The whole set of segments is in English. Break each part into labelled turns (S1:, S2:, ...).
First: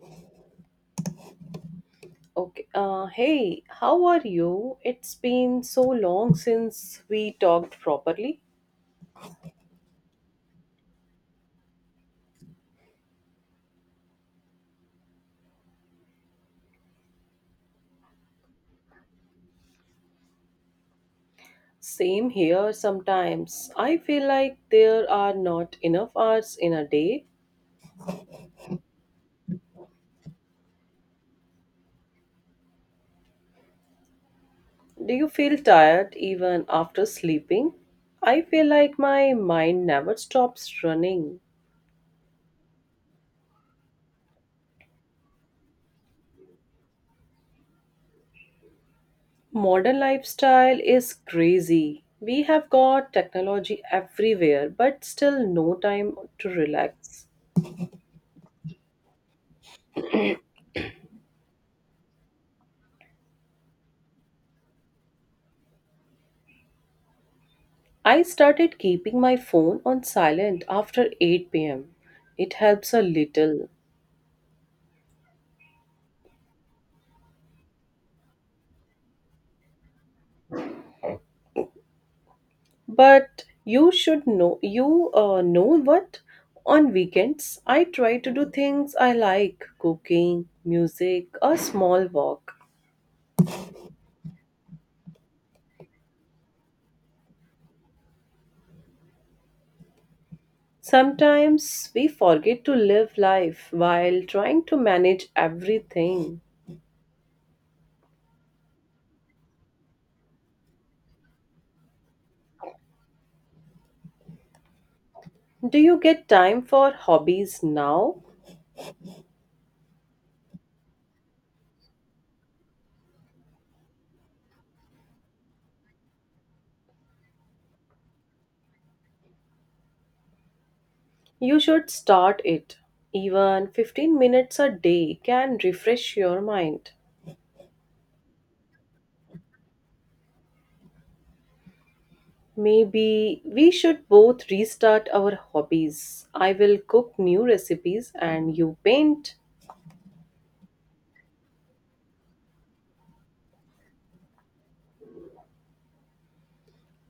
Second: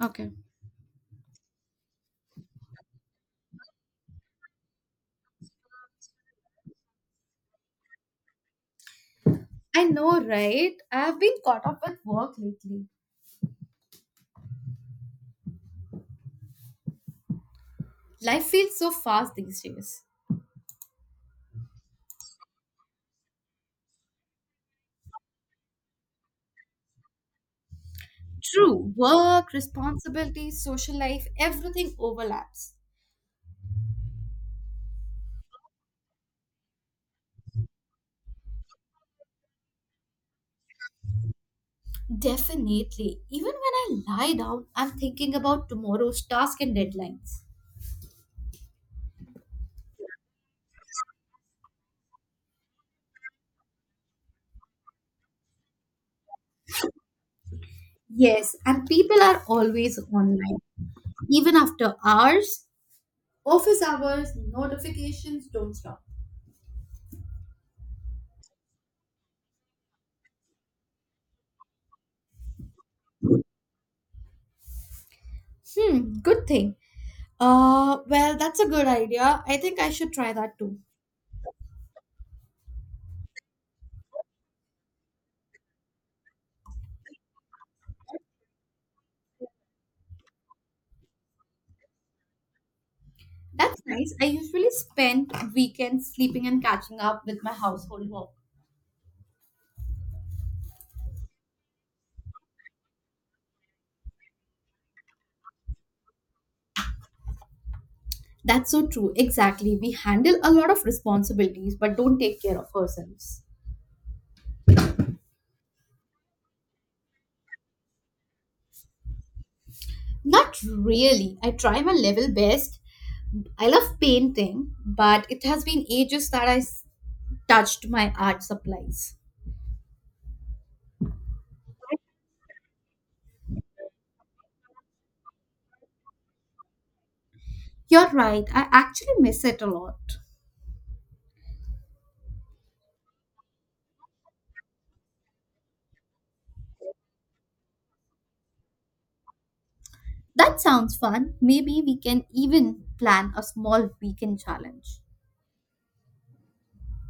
S1: Okay.
S2: Okay. Hey, how are you? It's been so long since we talked properly.
S1: I know, right? I've been caught up with work lately. Life feels so fast these days.
S2: Same here sometimes. I feel like there are not enough hours in a day.
S1: True. Work, responsibilities, social life, everything overlaps.
S2: Do you feel tired even after sleeping? I feel like my mind never stops running.
S1: Definitely. Even when I lie down, I'm thinking about tomorrow's task and deadlines.
S2: Modern lifestyle is crazy. We have got technology everywhere, but still no time to relax.
S1: Yes, and people are always online, even after hours. Office hours, notifications don't stop.
S2: I started keeping my phone on silent after 8 pm. It helps a little.
S1: Good thing. Well, that's a good idea. I think I should try that too.
S2: But you should know, you know what? On weekends, I try to do things I like cooking, music, a small walk.
S1: That's nice. I usually spend weekends sleeping and catching up with my household work.
S2: Sometimes we forget to live life while trying to manage everything.
S1: That's so true. Exactly. We handle a lot of responsibilities but don't take care of ourselves.
S2: Do you get time for hobbies now?
S1: Not really. I try my level best. I love painting, but it has been ages that I touched my art supplies.
S2: You should start it. Even 15 minutes a day can refresh your mind.
S1: You're right. I actually miss it a lot.
S2: Maybe we should both restart our hobbies. I will cook new recipes and you paint.
S1: That sounds fun. Maybe we can even plan a small weekend challenge.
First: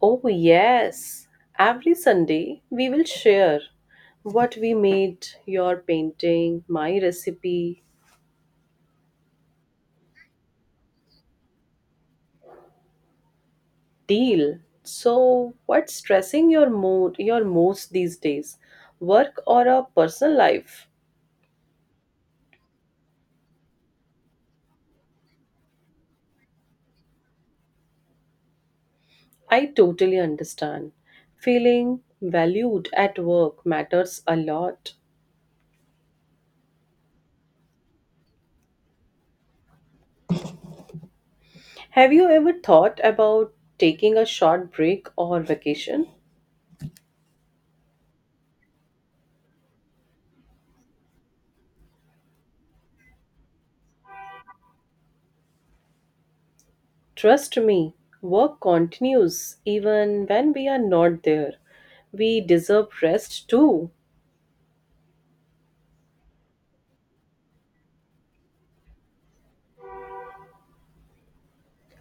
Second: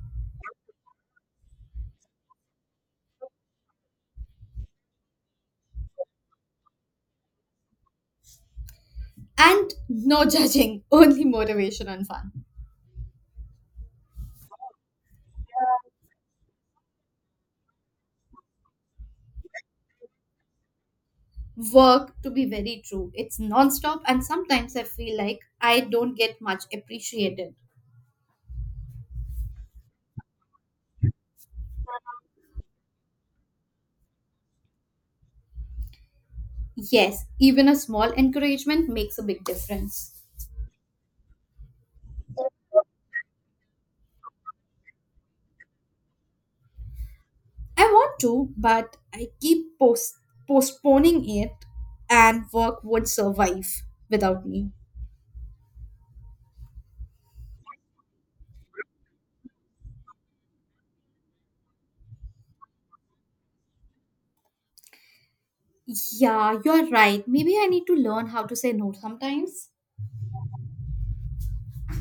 S2: Oh, yes. Every Sunday we will share what we made, your painting, my recipe.
S1: And no judging, only motivation and fun.
S2: Deal. So, what's stressing your mood, your most these days? Work or a personal life?
S1: Work, to be very true, it's non-stop and sometimes I feel like I don't get much appreciated.
S2: I totally understand. Feeling valued at work matters a lot.
S1: Yes, even a small encouragement makes a big difference.
S2: Have you ever thought about taking a short break or vacation?
S1: I want to, but I keep postponing it and work would survive without me.
S2: Trust me, work continues even when we are not there. We deserve rest too.
S1: Yeah, you're right. Maybe I need to learn how to say no sometimes.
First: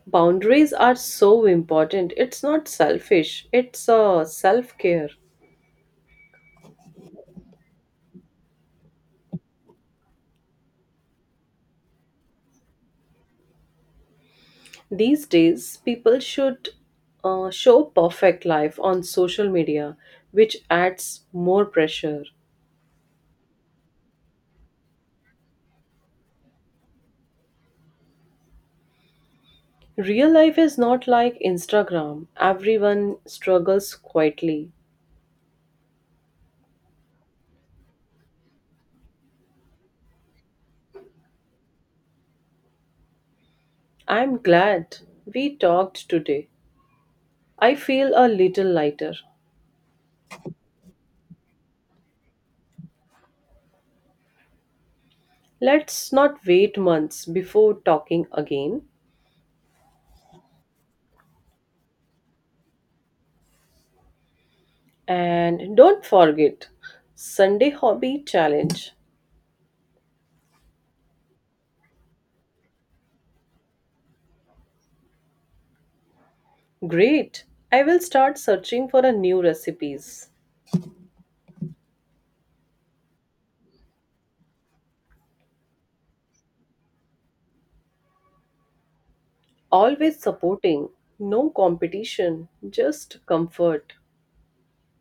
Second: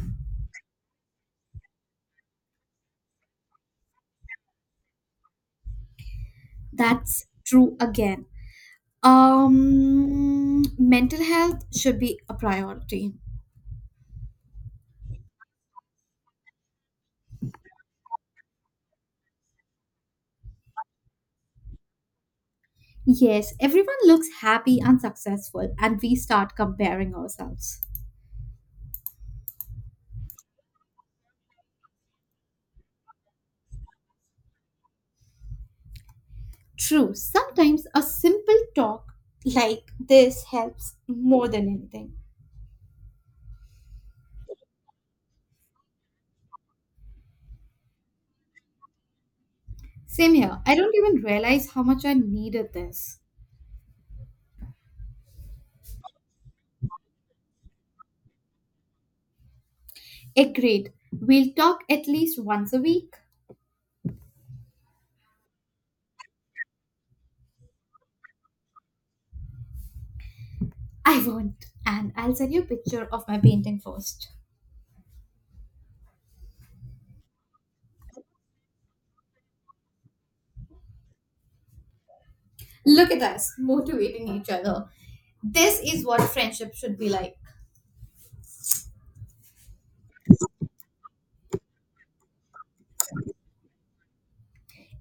S2: Boundaries are so important. It's not selfish, it's a self care.
S1: That's true again. Mental health should be a priority.
S2: These days, people should show perfect life on social media, which adds more pressure.
S1: Yes, everyone looks happy and successful, and we start comparing ourselves.
S2: Real life is not like Instagram, everyone struggles quietly.
S1: True, sometimes a simple talk like this helps more than anything.
S2: I'm glad we talked today. I feel a little lighter.
S1: Same here, I don't even realize how much I needed this.
S2: Let's not wait months before talking again.
S1: Agreed, we'll talk at least once a week.
S2: And don't forget Sunday Hobby Challenge.
S1: I won't, and I'll send you a picture of my painting first.
S2: Great! I will start searching for a new recipes.
S1: Look at us, motivating each other. This is what friendship should be like.
S2: Always supporting, no competition, just comfort.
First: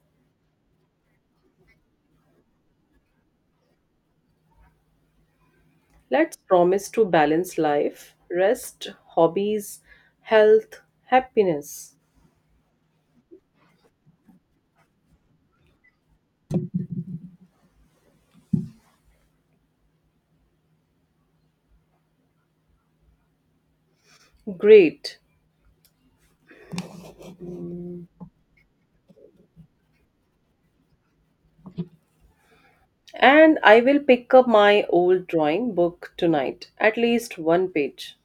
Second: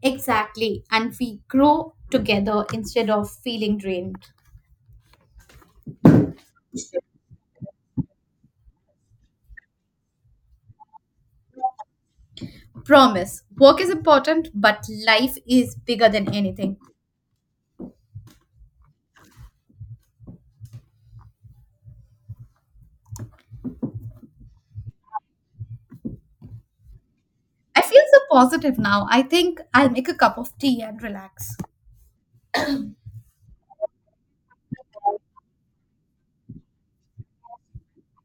S1: Exactly, and we grow together instead of feeling drained.
S2: Let's promise to balance life, rest, hobbies, health, happiness.
S1: Promise, work is important, but life is bigger than anything.
S2: Great.
S1: I feel so positive now. I think I'll make a cup of tea and relax.
S2: And I will pick up my old drawing book tonight, at least one page.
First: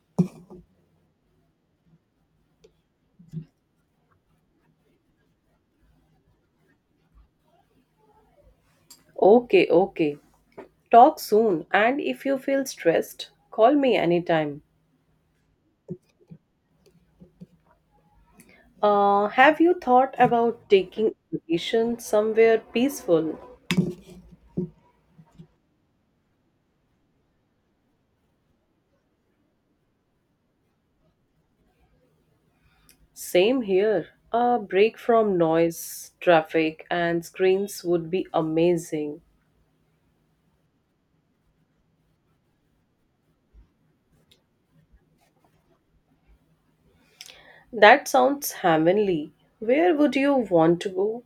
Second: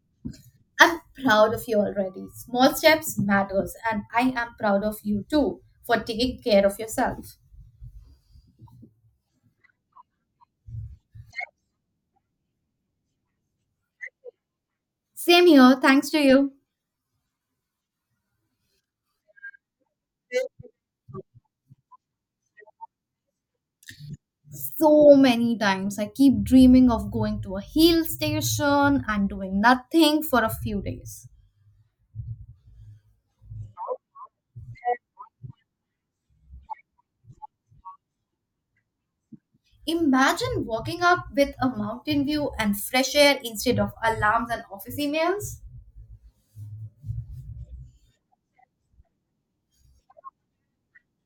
S1: I'm proud of you already. Small steps matters, and I am proud of you too for taking care of yourself.
S2: Okay, okay. Talk soon, and if you feel stressed, call me anytime.
S1: Same here, thanks to you.
S2: Have you thought about taking a vacation somewhere peaceful?
S1: So many times I keep dreaming of going to a hill station and doing nothing for a few days.
S2: Same here. A break from noise, traffic, and screens would be amazing.
S1: Imagine walking up with a mountain view and fresh air instead of alarms and office emails.
S2: That sounds heavenly. Where would you want to go?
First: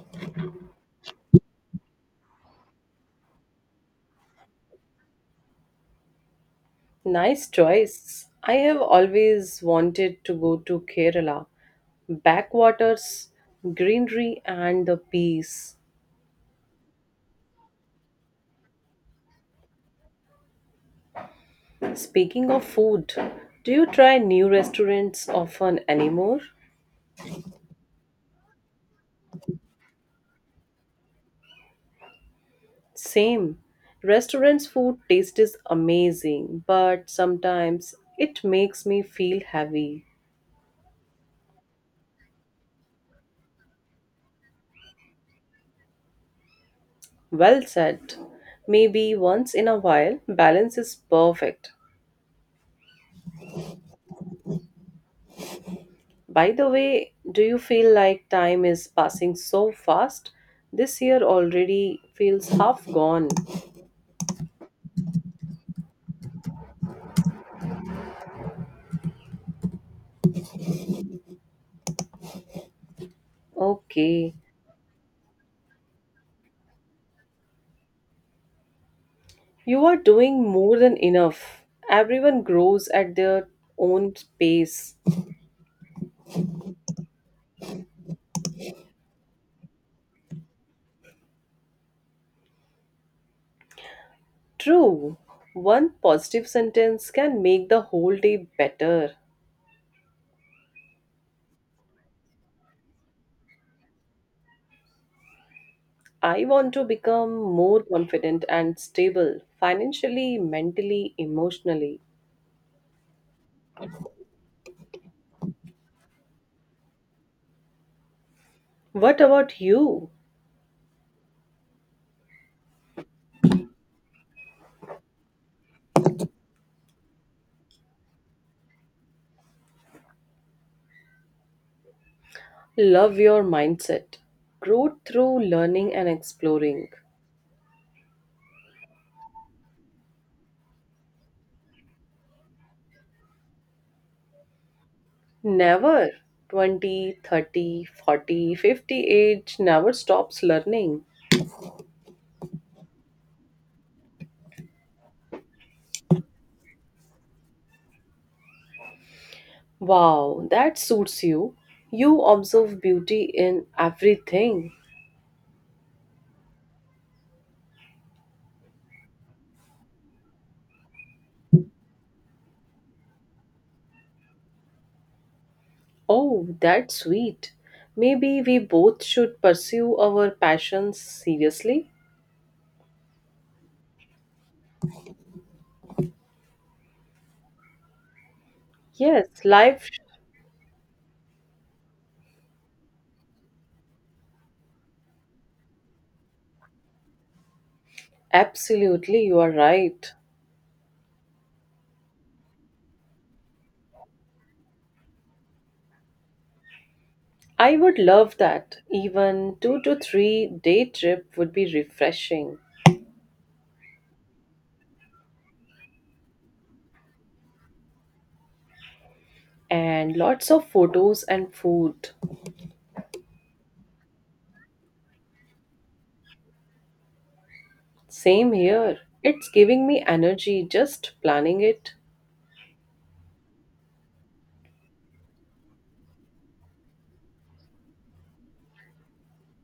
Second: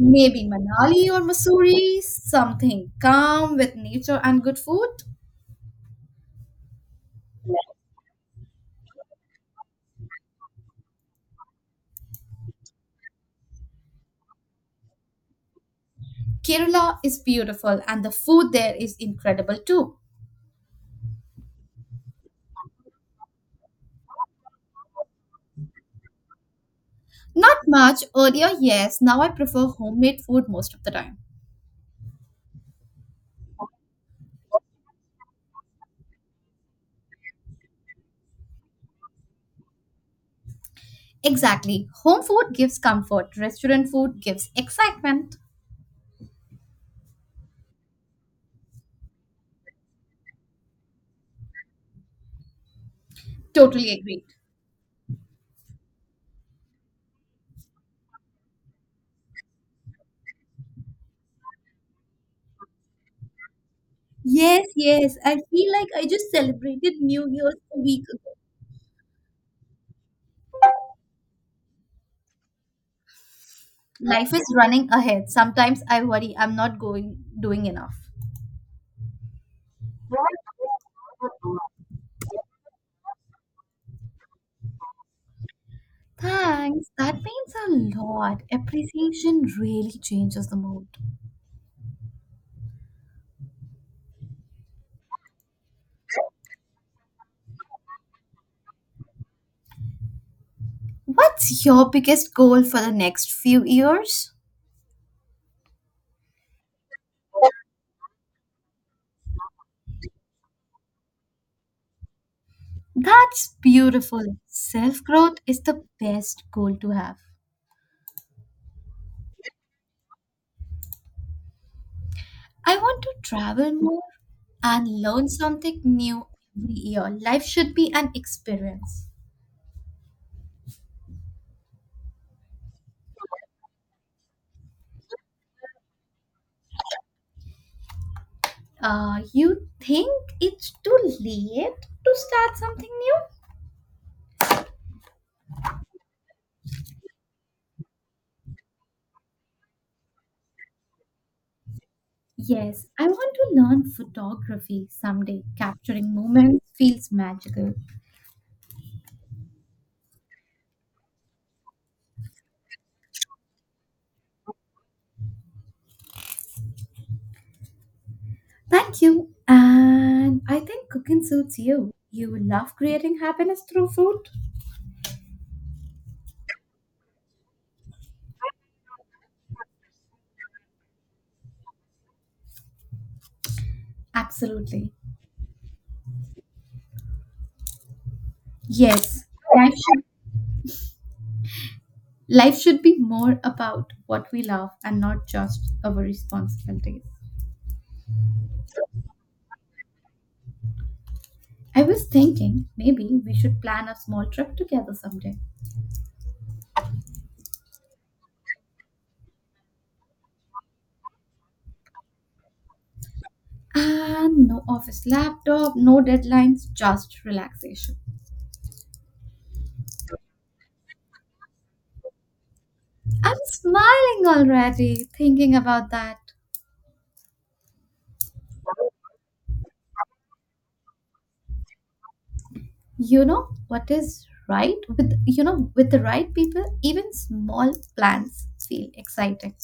S1: Maybe Manali or Missouri, something calm with nature and good food.
S2: Nice choice. I have always wanted to go to Kerala. Backwaters, greenery, and the peace.
S1: Kerala is beautiful and the food there is incredible too.
S2: Speaking of food, do you try new restaurants often anymore?
S1: Not much earlier, yes, now I prefer homemade food most of the time.
S2: Same. Restaurants' food taste is amazing, but sometimes it makes me feel heavy.
S1: Exactly, home food gives comfort, restaurant food gives excitement.
S2: Well said. Maybe once in a while, balance is perfect.
S1: Totally agree.
S2: By the way, do you feel like time is passing so fast? This year already feels half gone.
S1: Yes, yes. I feel like I just celebrated New Year's a week.
S2: Okay.
S1: Life is running ahead. Sometimes I worry I'm not going doing enough.
S2: You are doing more than enough. Everyone grows at their own pace.
S1: Thanks. That means a lot. Appreciation really changes the mood.
S2: True, one positive sentence can make the whole day better.
S1: What's your biggest goal for the next few years?
S2: I want to become more confident and stable financially, mentally, emotionally.
S1: That's beautiful. Self growth is the best goal to have.
S2: What about you?
S1: I want to travel more and learn something new every year. Life should be an experience.
S2: Love your mindset. Growth through learning and exploring.
S1: You think it's too late to start something new?
S2: Never 20, 30, 40, 50 age never stops learning.
S1: Yes, I want to learn photography someday. Capturing moments feels magical.
S2: Wow, that suits you. You observe beauty in everything.
S1: Thank you. And I think cooking suits you. You love creating happiness through food?
S2: Oh, that's sweet. Maybe we both should pursue our passions seriously.
S1: Absolutely.
S2: Yes,
S1: Yes, life
S2: life.
S1: should, life should be more about what we love and not just our responsibilities.
S2: Absolutely, you are right.
S1: I was thinking maybe we should plan a small trip together someday.
S2: I would love that. Even 2 to 3 day trip would be refreshing.
S1: And no office laptop, no deadlines, just relaxation.
S2: And lots of photos and food.
S1: I'm smiling already thinking about that.
S2: Same here. It's giving me energy just planning it.
S1: You know what is right with you know with the right people, even small plans feel exciting.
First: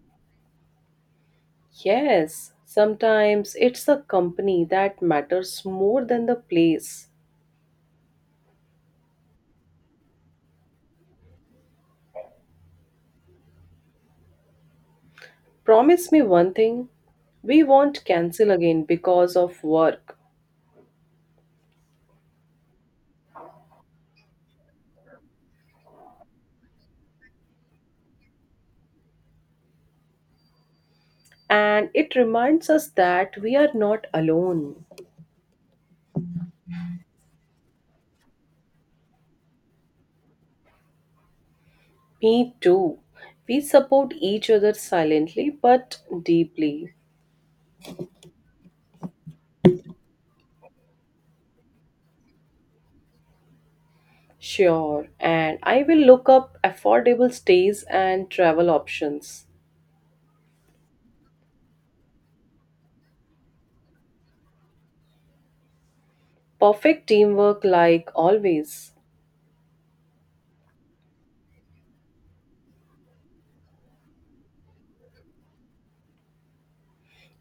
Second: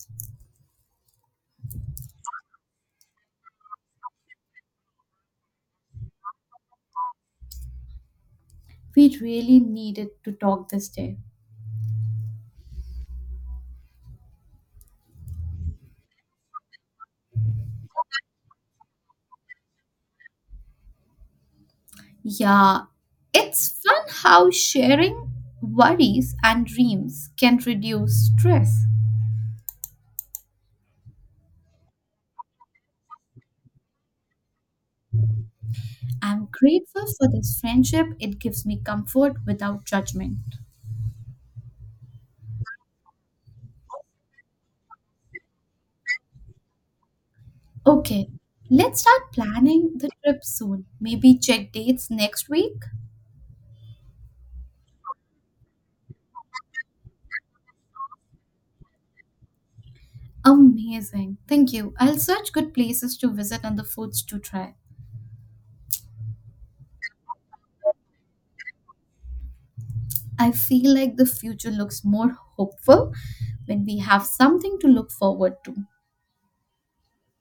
S2: Yes, sometimes it's the company that matters more than the place.
S1: We really needed to talk this day.
S2: Promise me one thing we won't cancel again because of work.
S1: Yeah, it's fun how sharing worries and dreams can reduce stress.
S2: And it reminds us that we are not alone.
S1: I'm grateful for this friendship. It gives me comfort without judgment.
S2: Me too. We support each other silently but deeply.
S1: Okay, let's start planning the trip soon. Maybe check dates next week.
S2: Sure, and I will look up affordable stays and travel options.
S1: Amazing. Thank you. I'll search good places to visit and the foods to try.
S2: Perfect teamwork, like always.
S1: I feel like the future looks more hopeful when we have something to look forward to.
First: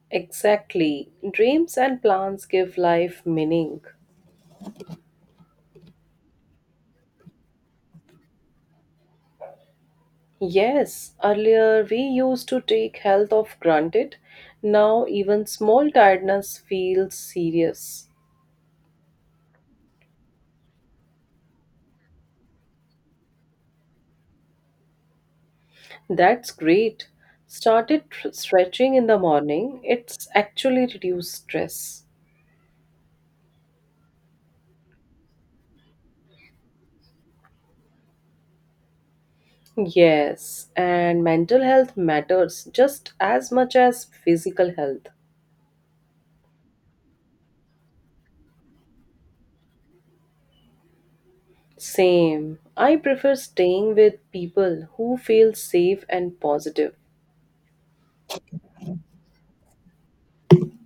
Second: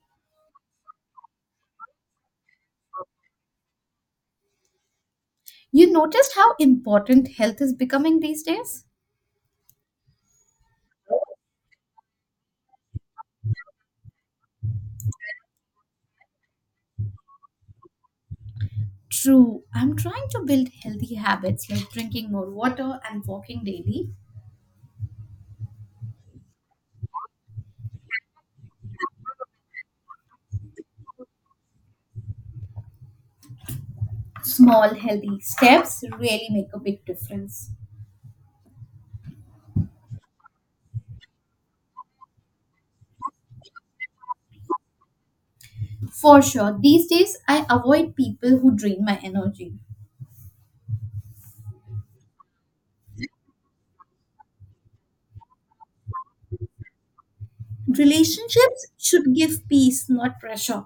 S2: Exactly. Dreams and plans give life meaning.
S1: You noticed how important health is becoming these days?
S2: Yes, earlier we used to take health of granted. Now even small tiredness feels serious.
S1: True. I'm trying to build healthy habits like drinking more water and walking daily.
S2: That's great. Started stretching in the morning. It's actually reduced stress.
S1: Small healthy steps really make a big difference.
S2: Yes, and mental health matters just as much as physical health.
S1: For sure, these days I avoid people who drain my energy.
S2: Same. I prefer staying with people who feel safe and positive.
S1: Relationships should give peace, not pressure.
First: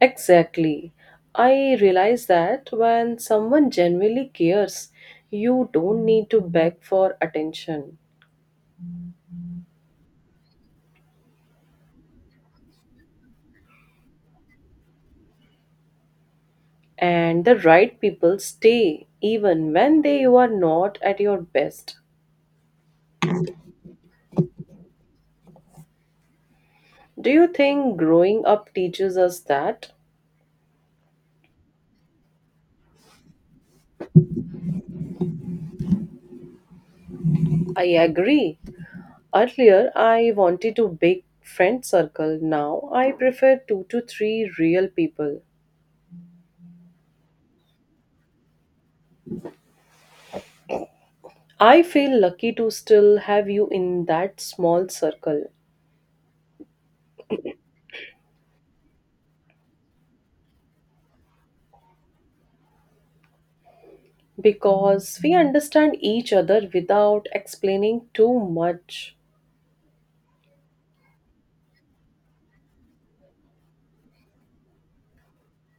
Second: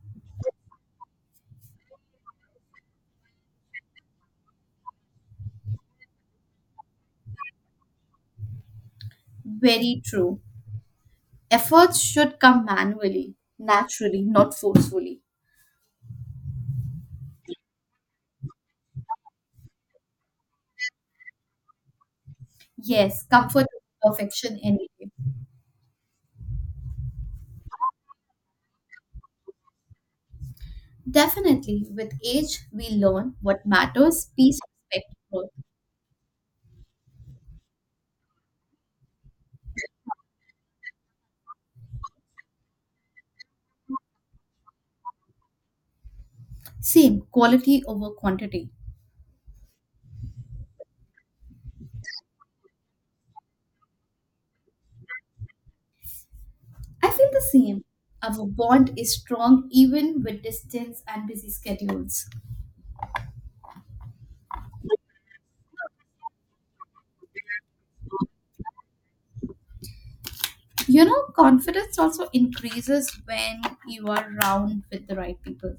S2: Exactly. I realize that when someone genuinely cares, you don't need to beg for attention.
S1: Very true. Efforts should come manually, naturally, not forcefully.
S2: And the right people stay even when they you are not at your best.
S1: Yes, comfort is perfection anyway.
S2: Do you think growing up teaches us that?
S1: Definitely, with age, we learn what matters, peace, respect, growth.
S2: I agree. Earlier, I wanted to big friend circle. Now, I prefer two to three real people.
S1: Same, quality over quantity.
S2: I feel lucky to still have you in that small circle.
S1: I feel the same. Our bond is strong even with distance and busy schedules.
S2: Because we understand each other without explaining too much.
S1: You know, confidence also increases when you are around with the right people.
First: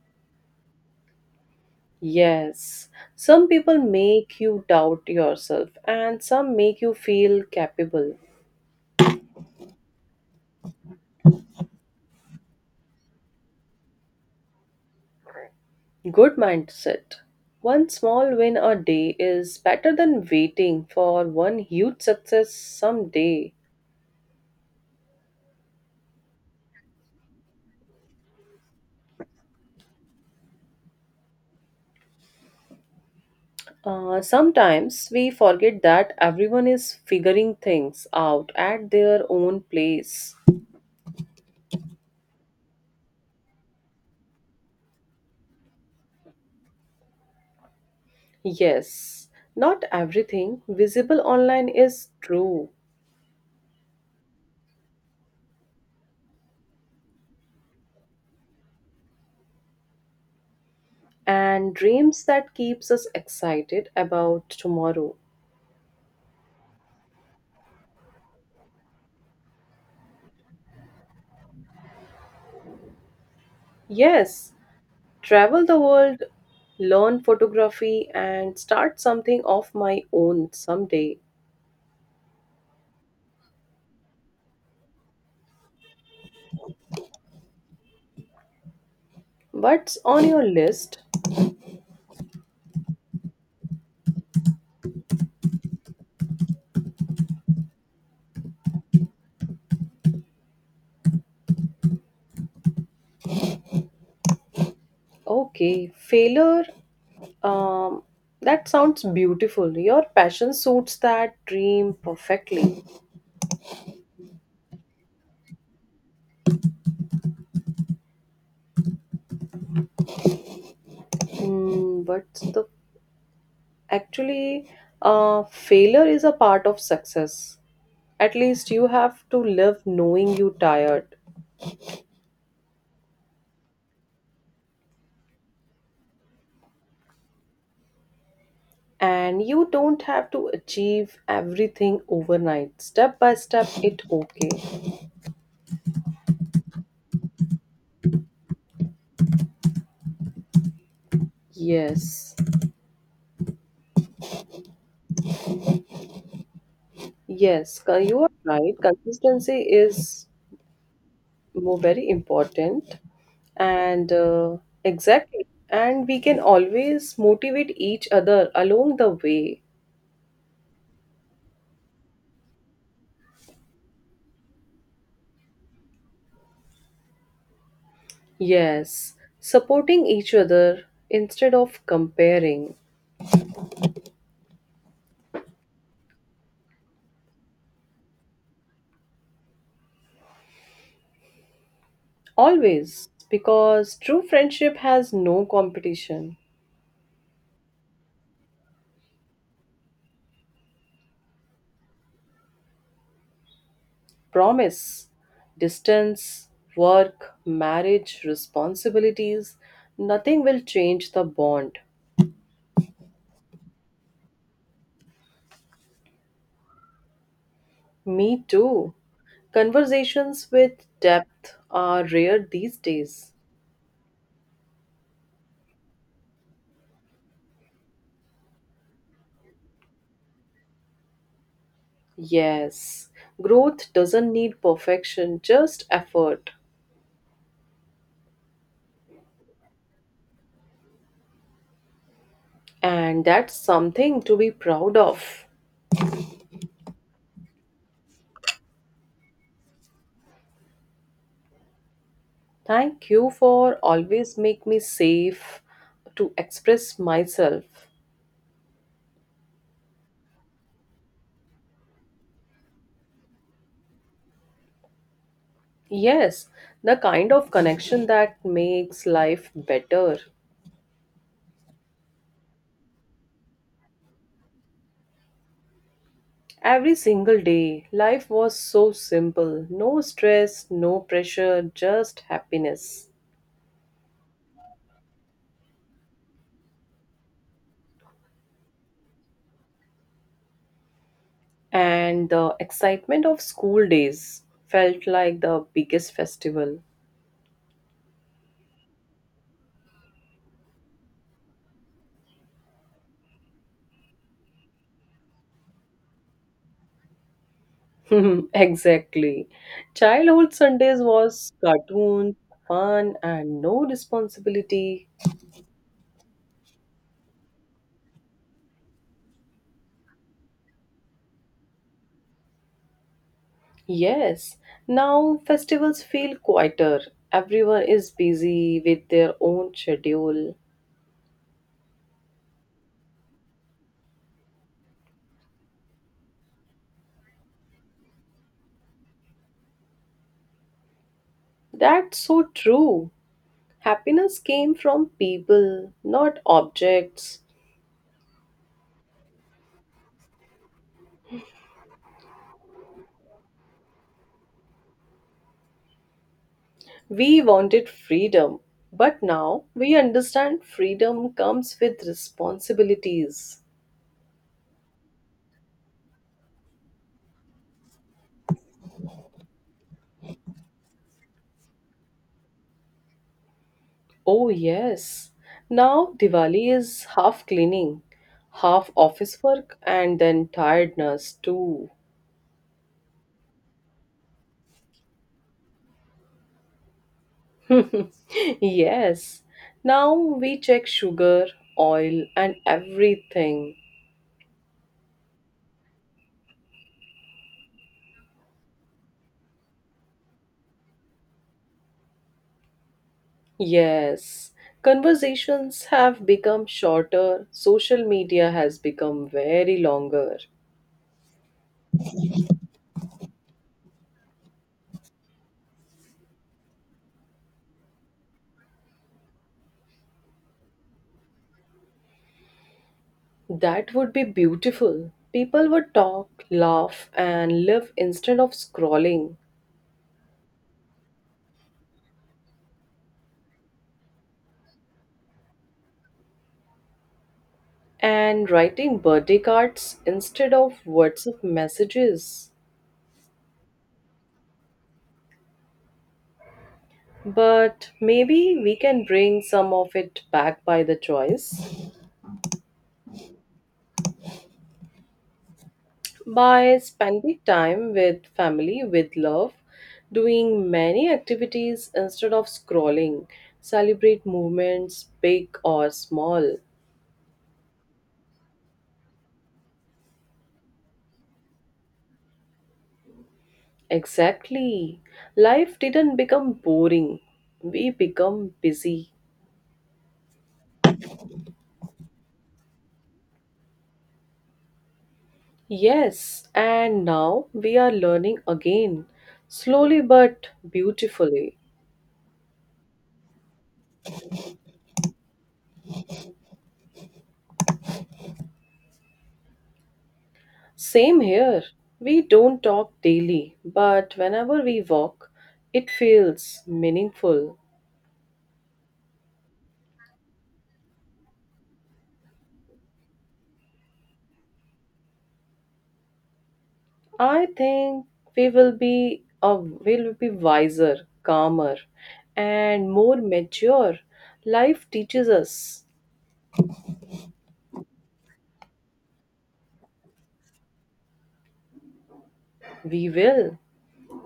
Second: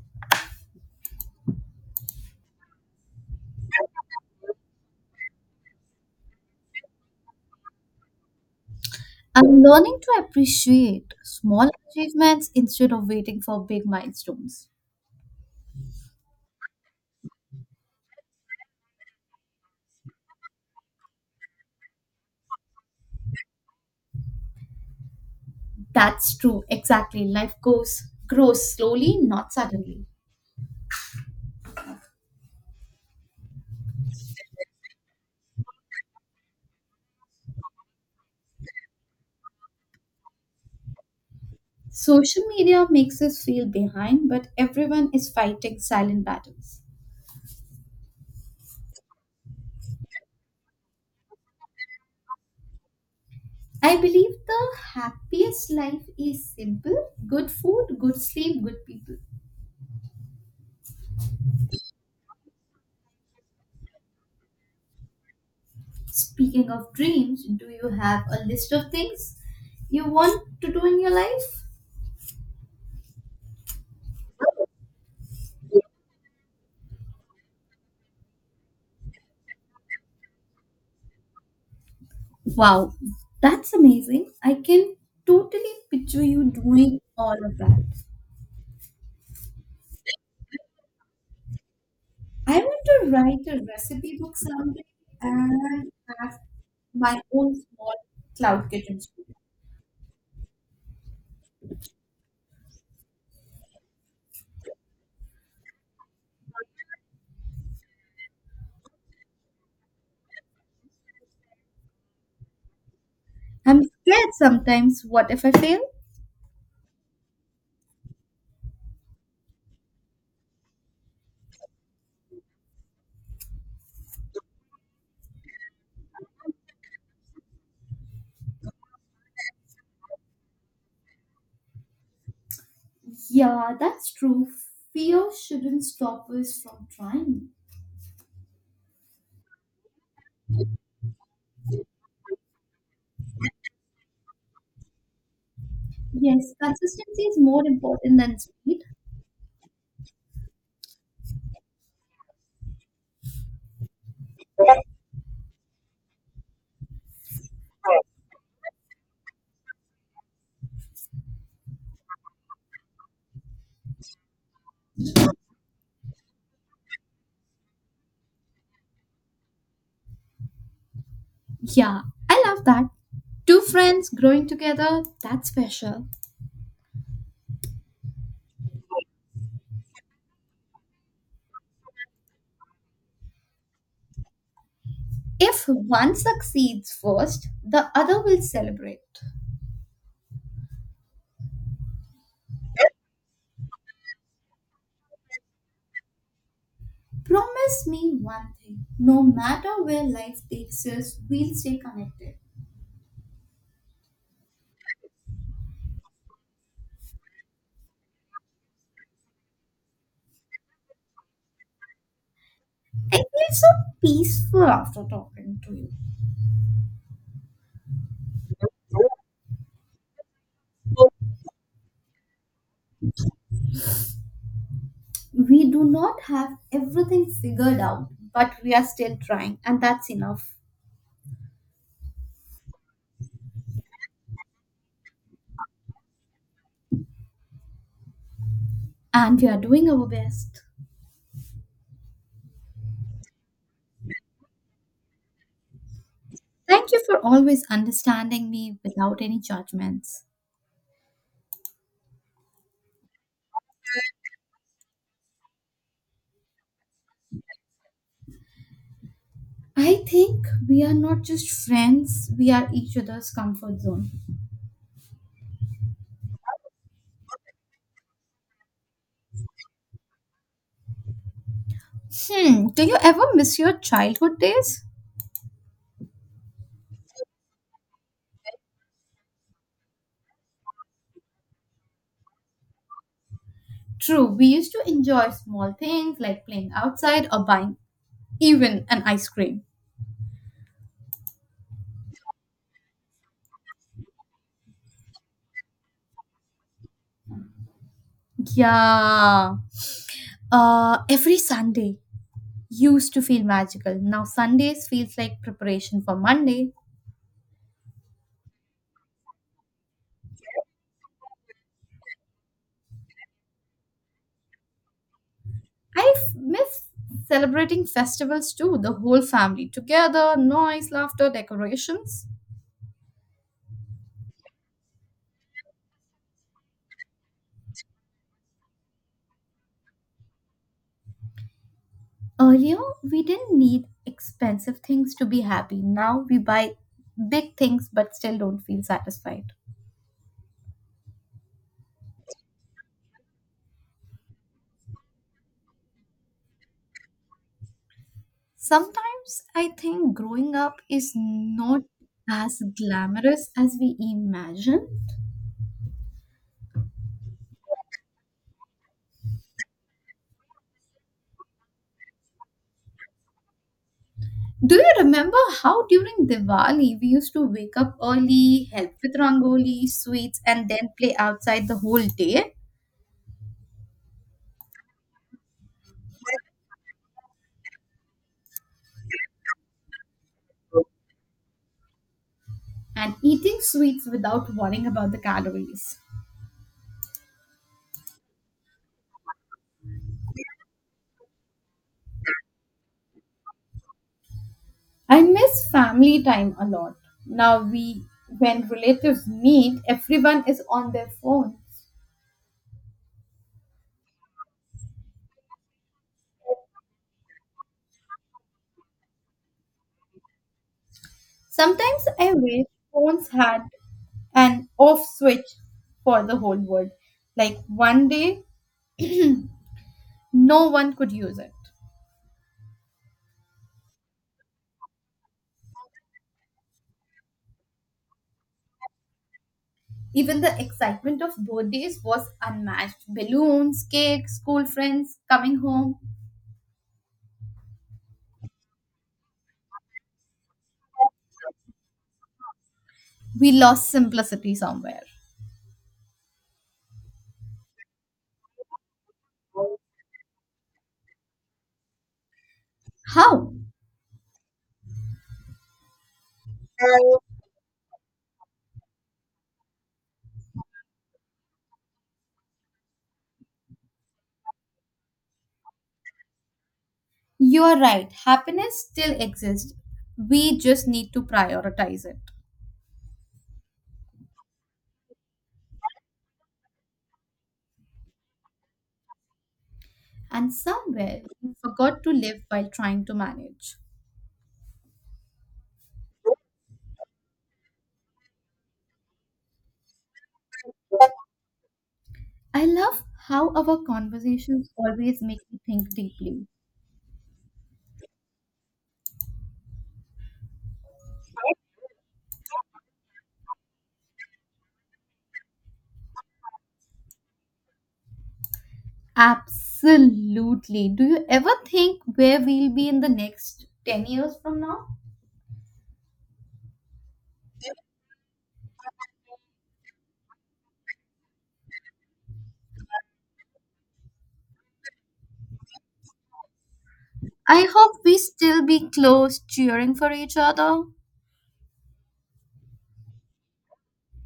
S2: Yes, some people make you doubt yourself, and some make you feel capable.
S1: I'm learning to appreciate small achievements instead of waiting for big milestones.
S2: Good mindset. One small win a day is better than waiting for one huge success someday.
S1: That's true, exactly. Life goes grows slowly, not suddenly.
S2: Sometimes we forget that everyone is figuring things out at their own place.
S1: Social media makes us feel behind, but everyone is fighting silent battles.
S2: Yes, not everything visible online is true,
S1: I believe the happiest life is simple good food, good sleep, good people.
S2: and dreams that keeps us excited about tomorrow.
S1: Speaking of dreams, do you have a list of things you want to do in your life?
S2: Yes, travel the world, learn photography and start something of my own someday.
S1: Wow, that's amazing. I can totally picture you doing all of that.
S2: What's on your list?
S1: I want to write a recipe book someday and have my own small cloud kitchen studio.
S2: Okay, failure um that sounds beautiful. Your passion suits that dream perfectly.
S1: I'm scared sometimes. What if I fail?
S2: Hmm, what's the Actually, failure is a part of success. At least you have to live knowing you tired.
S1: Yeah, that's true. Fear shouldn't stop us from trying.
S2: And you don't have to achieve everything overnight. Step by step, it okay.
S1: Yes, consistency is more important than speed.
S2: Yes, yes, you are right. Consistency is more very important, and exactly, and we can always motivate each other along the way.
S1: Yeah, I love that. Two friends growing together, that's special.
S2: Yes, supporting each other instead of comparing.
S1: If one succeeds first, the other will celebrate.
S2: Always, because true friendship has no competition.
S1: Promise me one thing no matter where life takes us, we'll stay connected.
S2: Promise, distance, work, marriage, responsibilities, nothing will change the bond.
S1: I feel so peaceful after talking to you.
S2: Me too. Conversations with depth are rare these days.
S1: We do not have everything figured out, but we are still trying, and that's enough.
S2: Yes, growth doesn't need perfection, just effort.
S1: And we are doing our best.
S2: And that's something to be proud of.
S1: Thank you for always understanding me without any judgments.
S2: Thank you for always make me safe to express myself.
S1: I think we are not just friends, we are each other's comfort zone.
S2: Yes, the kind of connection that makes life better.
S1: Do you ever miss your childhood days?
S2: Every single day, life was so simple. No stress, no pressure, just happiness.
S1: True, we used to enjoy small things like playing outside or buying even an ice cream.
S2: And the excitement of school days felt like the biggest festival.
S1: Yeah. Every Sunday used to feel magical. Now Sundays feels like preparation for Monday.
S2: Exactly. Childhood Sundays was cartoons, fun, and no responsibility.
S1: I miss celebrating festivals too, the whole family together, noise, laughter, decorations.
S2: Yes, now festivals feel quieter. Everyone is busy with their own schedule.
S1: Earlier, we didn't need expensive things to be happy. Now we buy big things but still don't feel satisfied.
S2: That's so true. Happiness came from people, not objects.
S1: Sometimes I think growing up is not as glamorous as we imagine.
S2: We wanted freedom, but now we understand freedom comes with responsibilities.
S1: Do you remember how during Diwali we used to wake up early, help with rangoli, sweets, and then play outside the whole day
S2: Oh, yes. Now Diwali is half cleaning, half office work, and then tiredness too.
S1: and eating sweets without worrying about the calories?
S2: Yes. Now we check sugar, oil, and everything.
S1: I miss family time a lot. Now we when relatives meet, everyone is on their phone.
S2: Yes. Conversations have become shorter, social media has become very longer.
S1: Sometimes I wish phones had an off switch for the whole world. Like one day, no one could use it.
S2: That would be beautiful. People would talk, laugh, and live instead of scrolling
S1: Even the excitement of birthdays was unmatched. Balloons, cake, school friends, coming home.
S2: and writing birthday cards instead of WhatsApp messages.
S1: We lost simplicity somewhere.
S2: But maybe we can bring some of it back by the choice.
S1: How?
S2: By spending time with family with love, doing many activities instead of scrolling, celebrate movements big or small.
S1: You are right. Happiness still exists. We just need to prioritize it.
S2: Exactly, life didn't become boring, we become busy.
S1: And somewhere, we forgot to live while trying to manage.
S2: Yes, and now we are learning again, slowly but beautifully.
S1: I love how our conversations always make me think deeply.
S2: Same here, we don't talk daily but whenever we walk it feels meaningful.
S1: Absolutely. Do you ever think where we'll be in the next 10 years from now?
S2: I think we will be wiser, calmer, and more mature. Life teaches us.
S1: I hope we still be close, cheering for each other.
S2: We will.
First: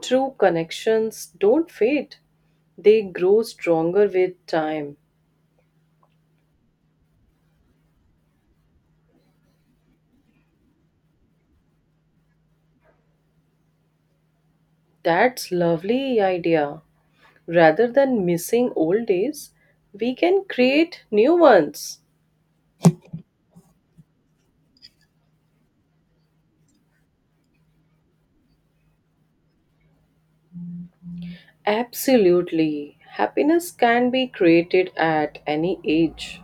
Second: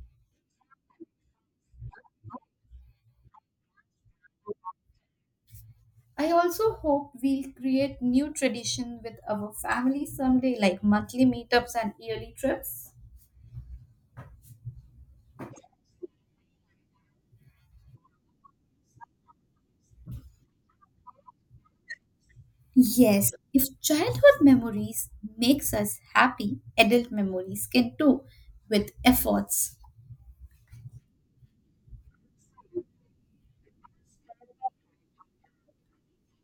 S2: True connections don't fade. They grow stronger with time.
S1: I also hope we'll create new tradition with our family someday, like monthly meetups and yearly trips.
S2: That's lovely idea. Rather than missing old days, we can create new ones.
S1: Yes, if childhood memories makes us happy, adult memories can too, with efforts.
S2: Absolutely. Happiness can be created at any age.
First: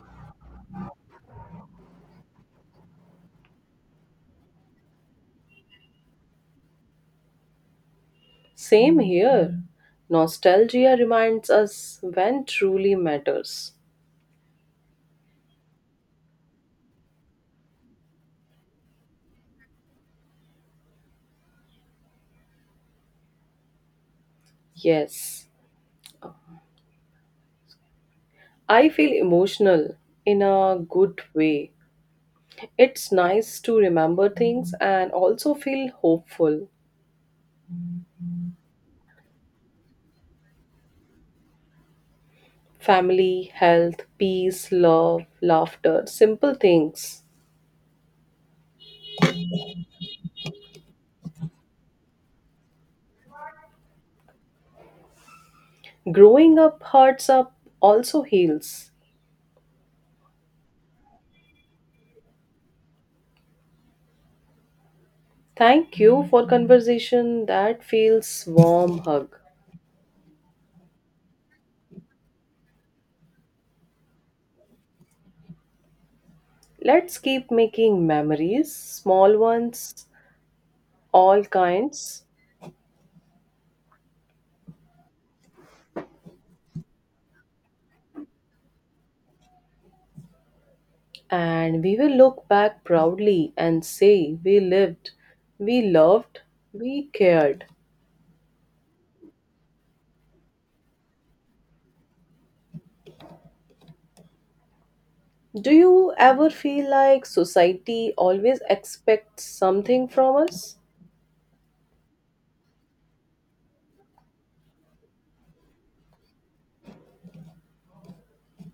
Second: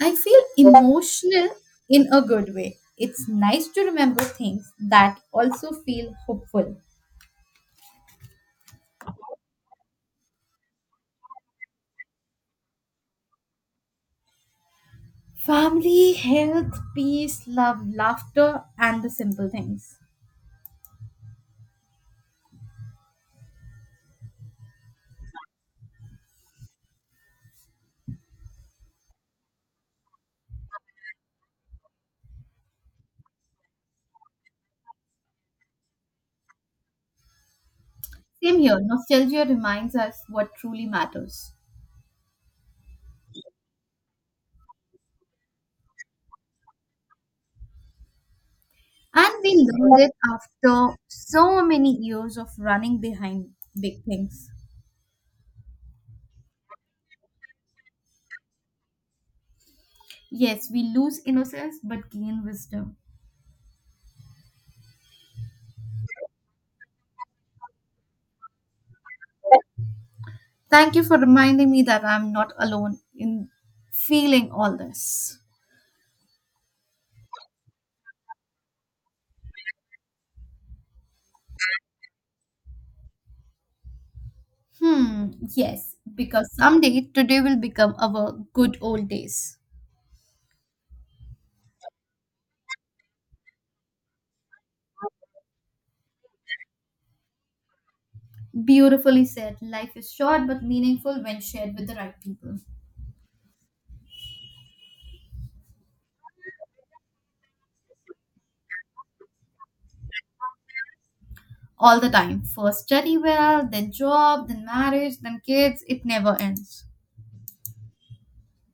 S1: I feel emotional in a good way. It's nice to remember things that also feel hopeful.
S2: Same here. Nostalgia reminds us when truly matters.
S1: Family, health, peace, love, laughter, and the simple things.
S2: Yes, I feel emotional in a good way. It's nice to remember things and also feel hopeful.
S1: Same here, nostalgia reminds us what truly matters.
S2: Family, health, peace, love, laughter, simple things.
S1: And we learned it after so many years of running behind big things.
S2: Growing up hurts up also heals.
S1: Yes, we lose innocence but gain wisdom.
S2: Thank you for conversation that feels warm hug.
S1: Thank you for reminding me that I'm not alone in feeling all this.
S2: Let's keep making memories, small ones all kinds,
S1: Hmm, yes, because someday today will become our good old days.
S2: and we will look back proudly and say we lived, we loved, we cared.
S1: Beautifully said. Life is short but meaningful when shared with the right people.
S2: Do you ever feel like society always expects something from us?
S1: All the time. First study well, then job, then marriage, then kids. It never ends.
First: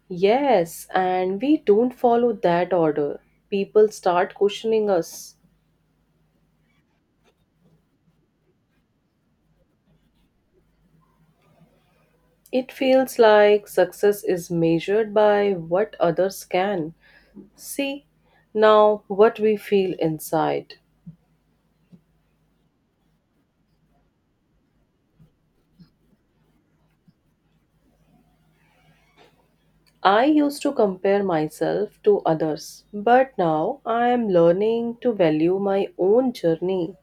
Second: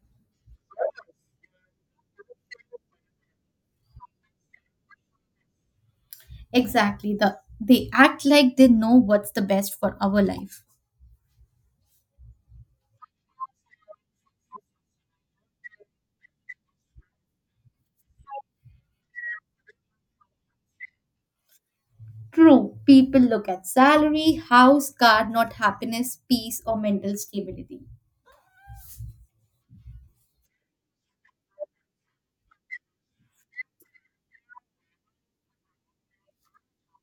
S2: Yes, and we don't follow that order. People start questioning us.
S1: Exactly. The they act like they know what's the best for our life.
S2: It feels like success is measured by what others can see, now what we feel inside.
S1: True. People look at salary, house, car, not happiness, peace, or mental stability.
S2: I used to compare myself to others, but now I am learning to value my own journey.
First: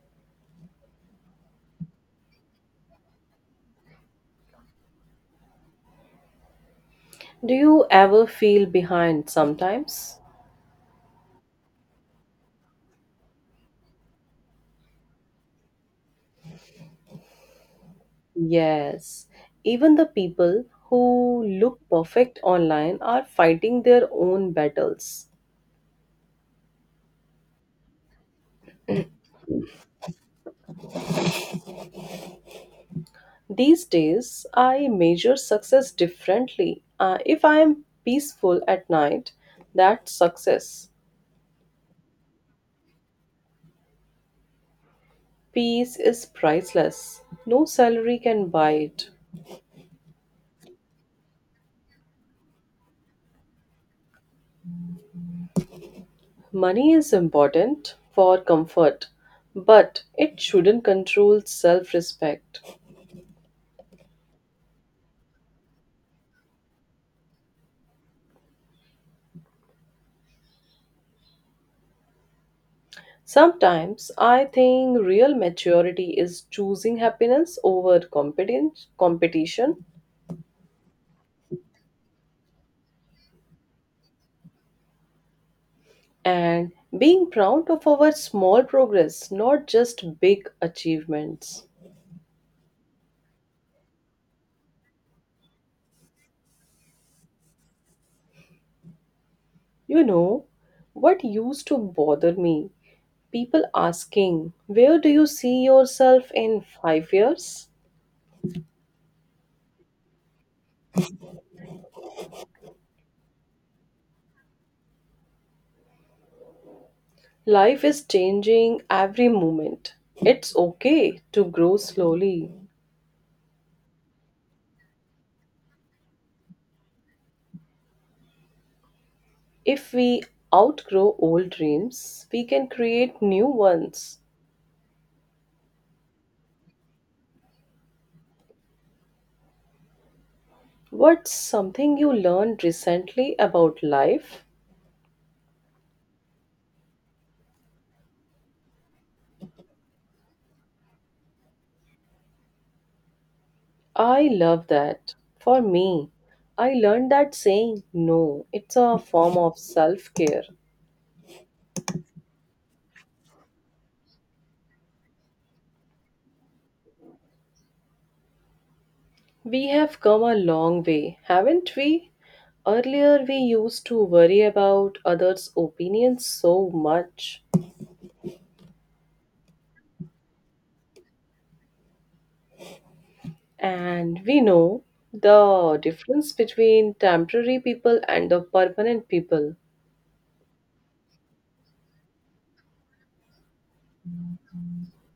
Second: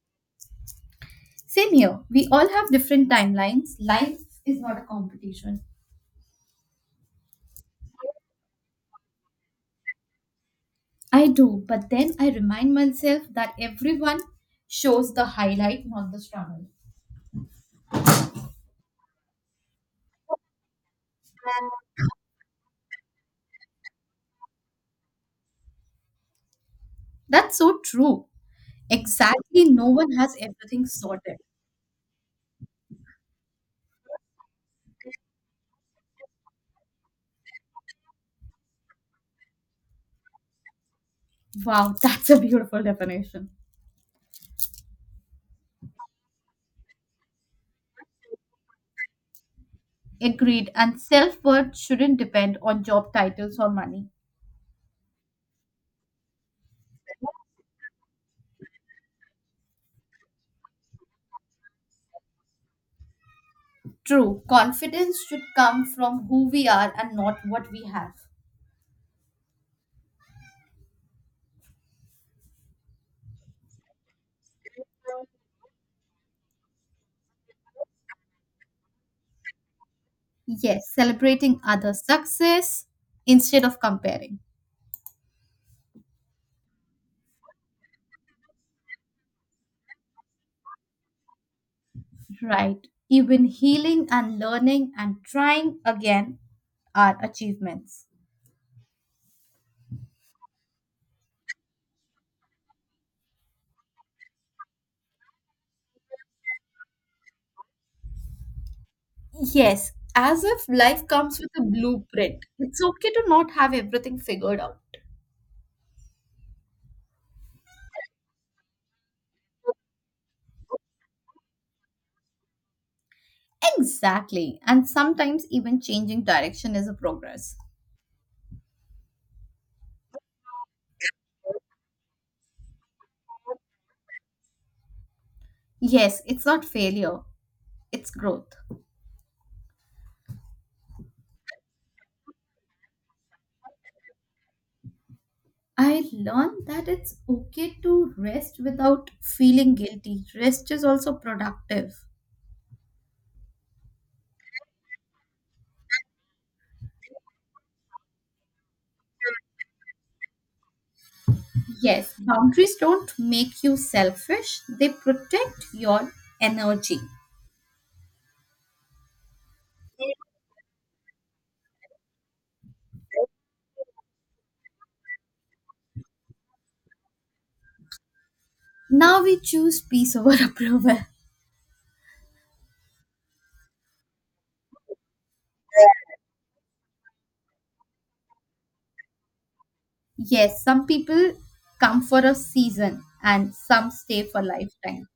S1: Same here. We all have different timelines. Life is not a competition.
S2: Do you ever feel behind sometimes?
S1: I do, but then I remind myself that everyone shows the highlight, not the struggle.
S2: Yes, even the people who look perfect online are fighting their own battles.
S1: That's so true. Exactly, no one has everything sorted.
S2: These days, I measure success differently. If I am peaceful at night, that's success.
S1: Wow, that's a beautiful definition.
S2: Peace is priceless, no salary can buy it.
S1: Agreed, and self worth shouldn't depend on job titles or money.
S2: Money is important for comfort, but it shouldn't control self respect.
S1: True, confidence should come from who we are and not what we have.
S2: Sometimes I think real maturity is choosing happiness over competition,
S1: Yes, celebrating others' success instead of comparing.
S2: and being proud of our small progress, not just big achievements.
S1: Right. Even healing and learning and trying again are achievements.
S2: You know, what used to bother me? People asking, where do you see yourself in 5 years?
S1: Yes, as if life comes with a blueprint. It's okay to not have everything figured out.
S2: Life is changing every moment. It's okay to grow slowly.
S1: Exactly. And sometimes even changing direction is a progress.
S2: If we outgrow old dreams, we can create new ones.
S1: Yes, it's not failure, it's growth.
S2: What's something you learned recently about life?
S1: I learned that it's okay to rest without feeling guilty. Rest is also productive.
S2: I love that. For me, I learned that saying no, it's a form of self care.
S1: Yes, boundaries don't make you selfish, they protect your energy.
S2: We have come a long way, haven't we? Earlier, we used to worry about others' opinions so much.
S1: Now we choose peace over approval.
S2: And we know the difference between temporary people and the permanent people.
S1: Yes, some people come for a season and some stay for lifetime.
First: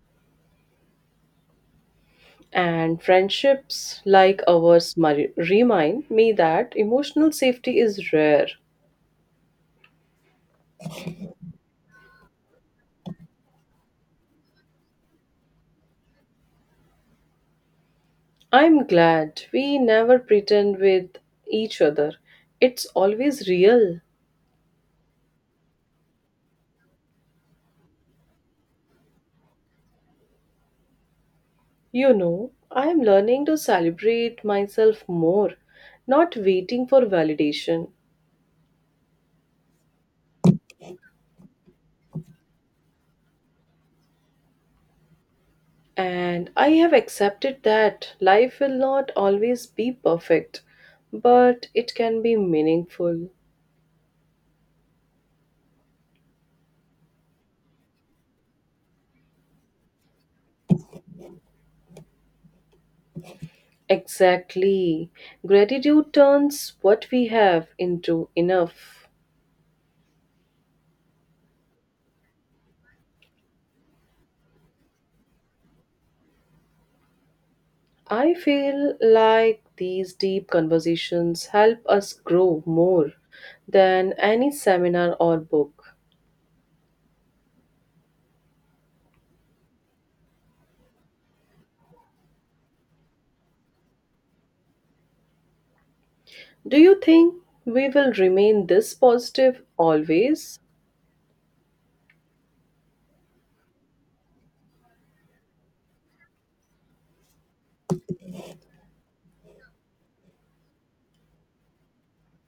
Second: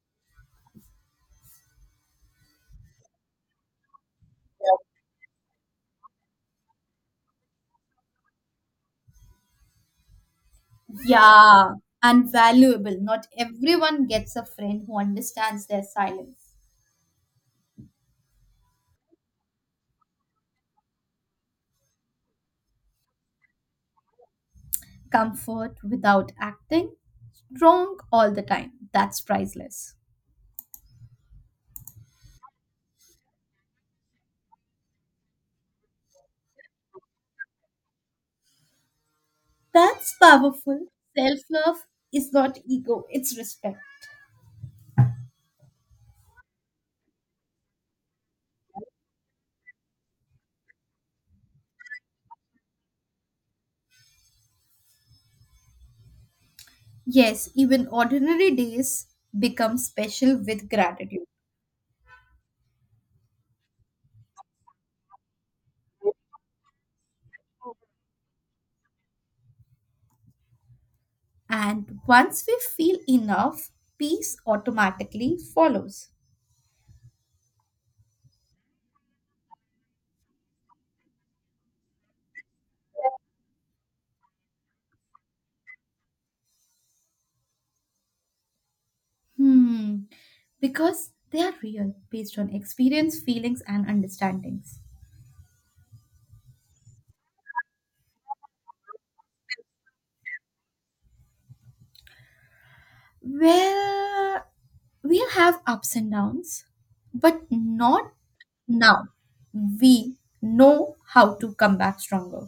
S2: And friendships like ours remind me that emotional safety is rare.
S1: Yeah, and valuable. Not everyone gets a friend who understands their silence.
S2: I'm glad we never pretend with each other. It's always real.
S1: Comfort without acting, strong all the time. That's priceless.
S2: You know, I'm learning to celebrate myself more, not waiting for validation.
S1: That's powerful. Self love is not ego, it's respect.
S2: And I have accepted that life will not always be perfect, but it can be meaningful.
S1: Yes, even ordinary days become special with gratitude.
S2: Exactly. Gratitude turns what we have into enough.
S1: And once we feel enough, peace automatically follows.
S2: I feel like these deep conversations help us grow more than any seminar or book.
S1: Hmm, because they are real, based on experience, feelings, and understandings.
S2: Do you think we will remain this positive always?
S1: Well, we have ups and downs, but not now. We know how to come back stronger,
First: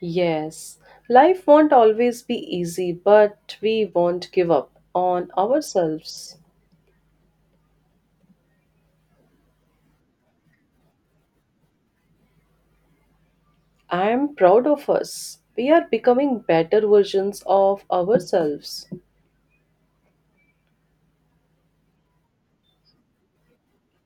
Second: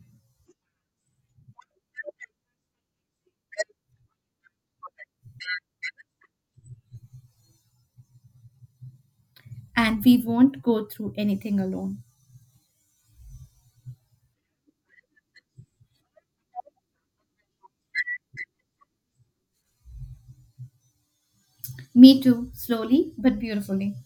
S2: Yes, life won't always be easy, but we won't give up on ourselves.
S1: and we won't go through anything alone.
S2: I am proud of us. We are becoming better versions of ourselves.
S1: Me too, slowly but beautifully.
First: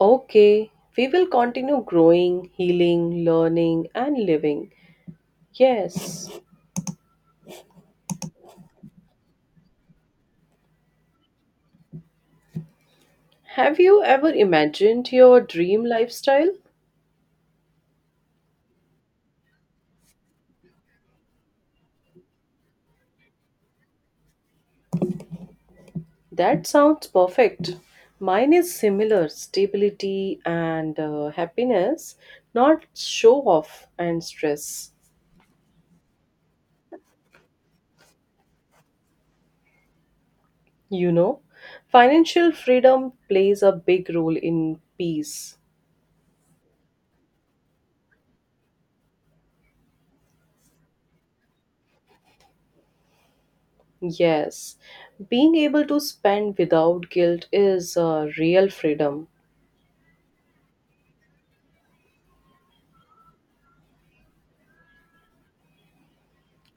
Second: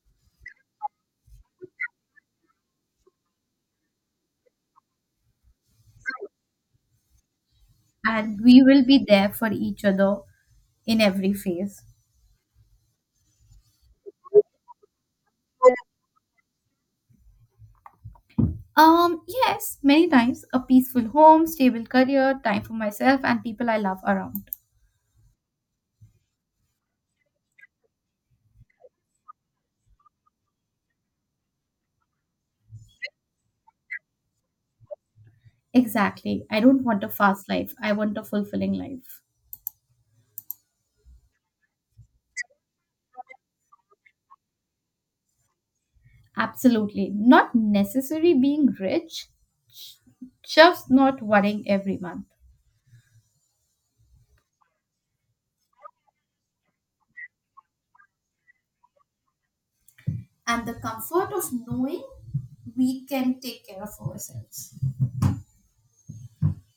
S2: Okay, we will continue growing, healing, learning, and living. Yes.
S1: And we will be there for each other in every phase.
S2: Have you ever imagined your dream lifestyle?
S1: Yes, many times a peaceful home, stable career, time for myself, and people I love around.
S2: That sounds perfect. Mine is similar stability and happiness, not show off and stress.
S1: Exactly. I don't want a fast life, I want a fulfilling life.
S2: You know, financial freedom plays a big role in peace.
S1: Absolutely. Not necessarily being rich, just not worrying every month.
S2: Yes, being able to spend without guilt is real freedom.
S1: And the comfort of knowing we can take care of ourselves.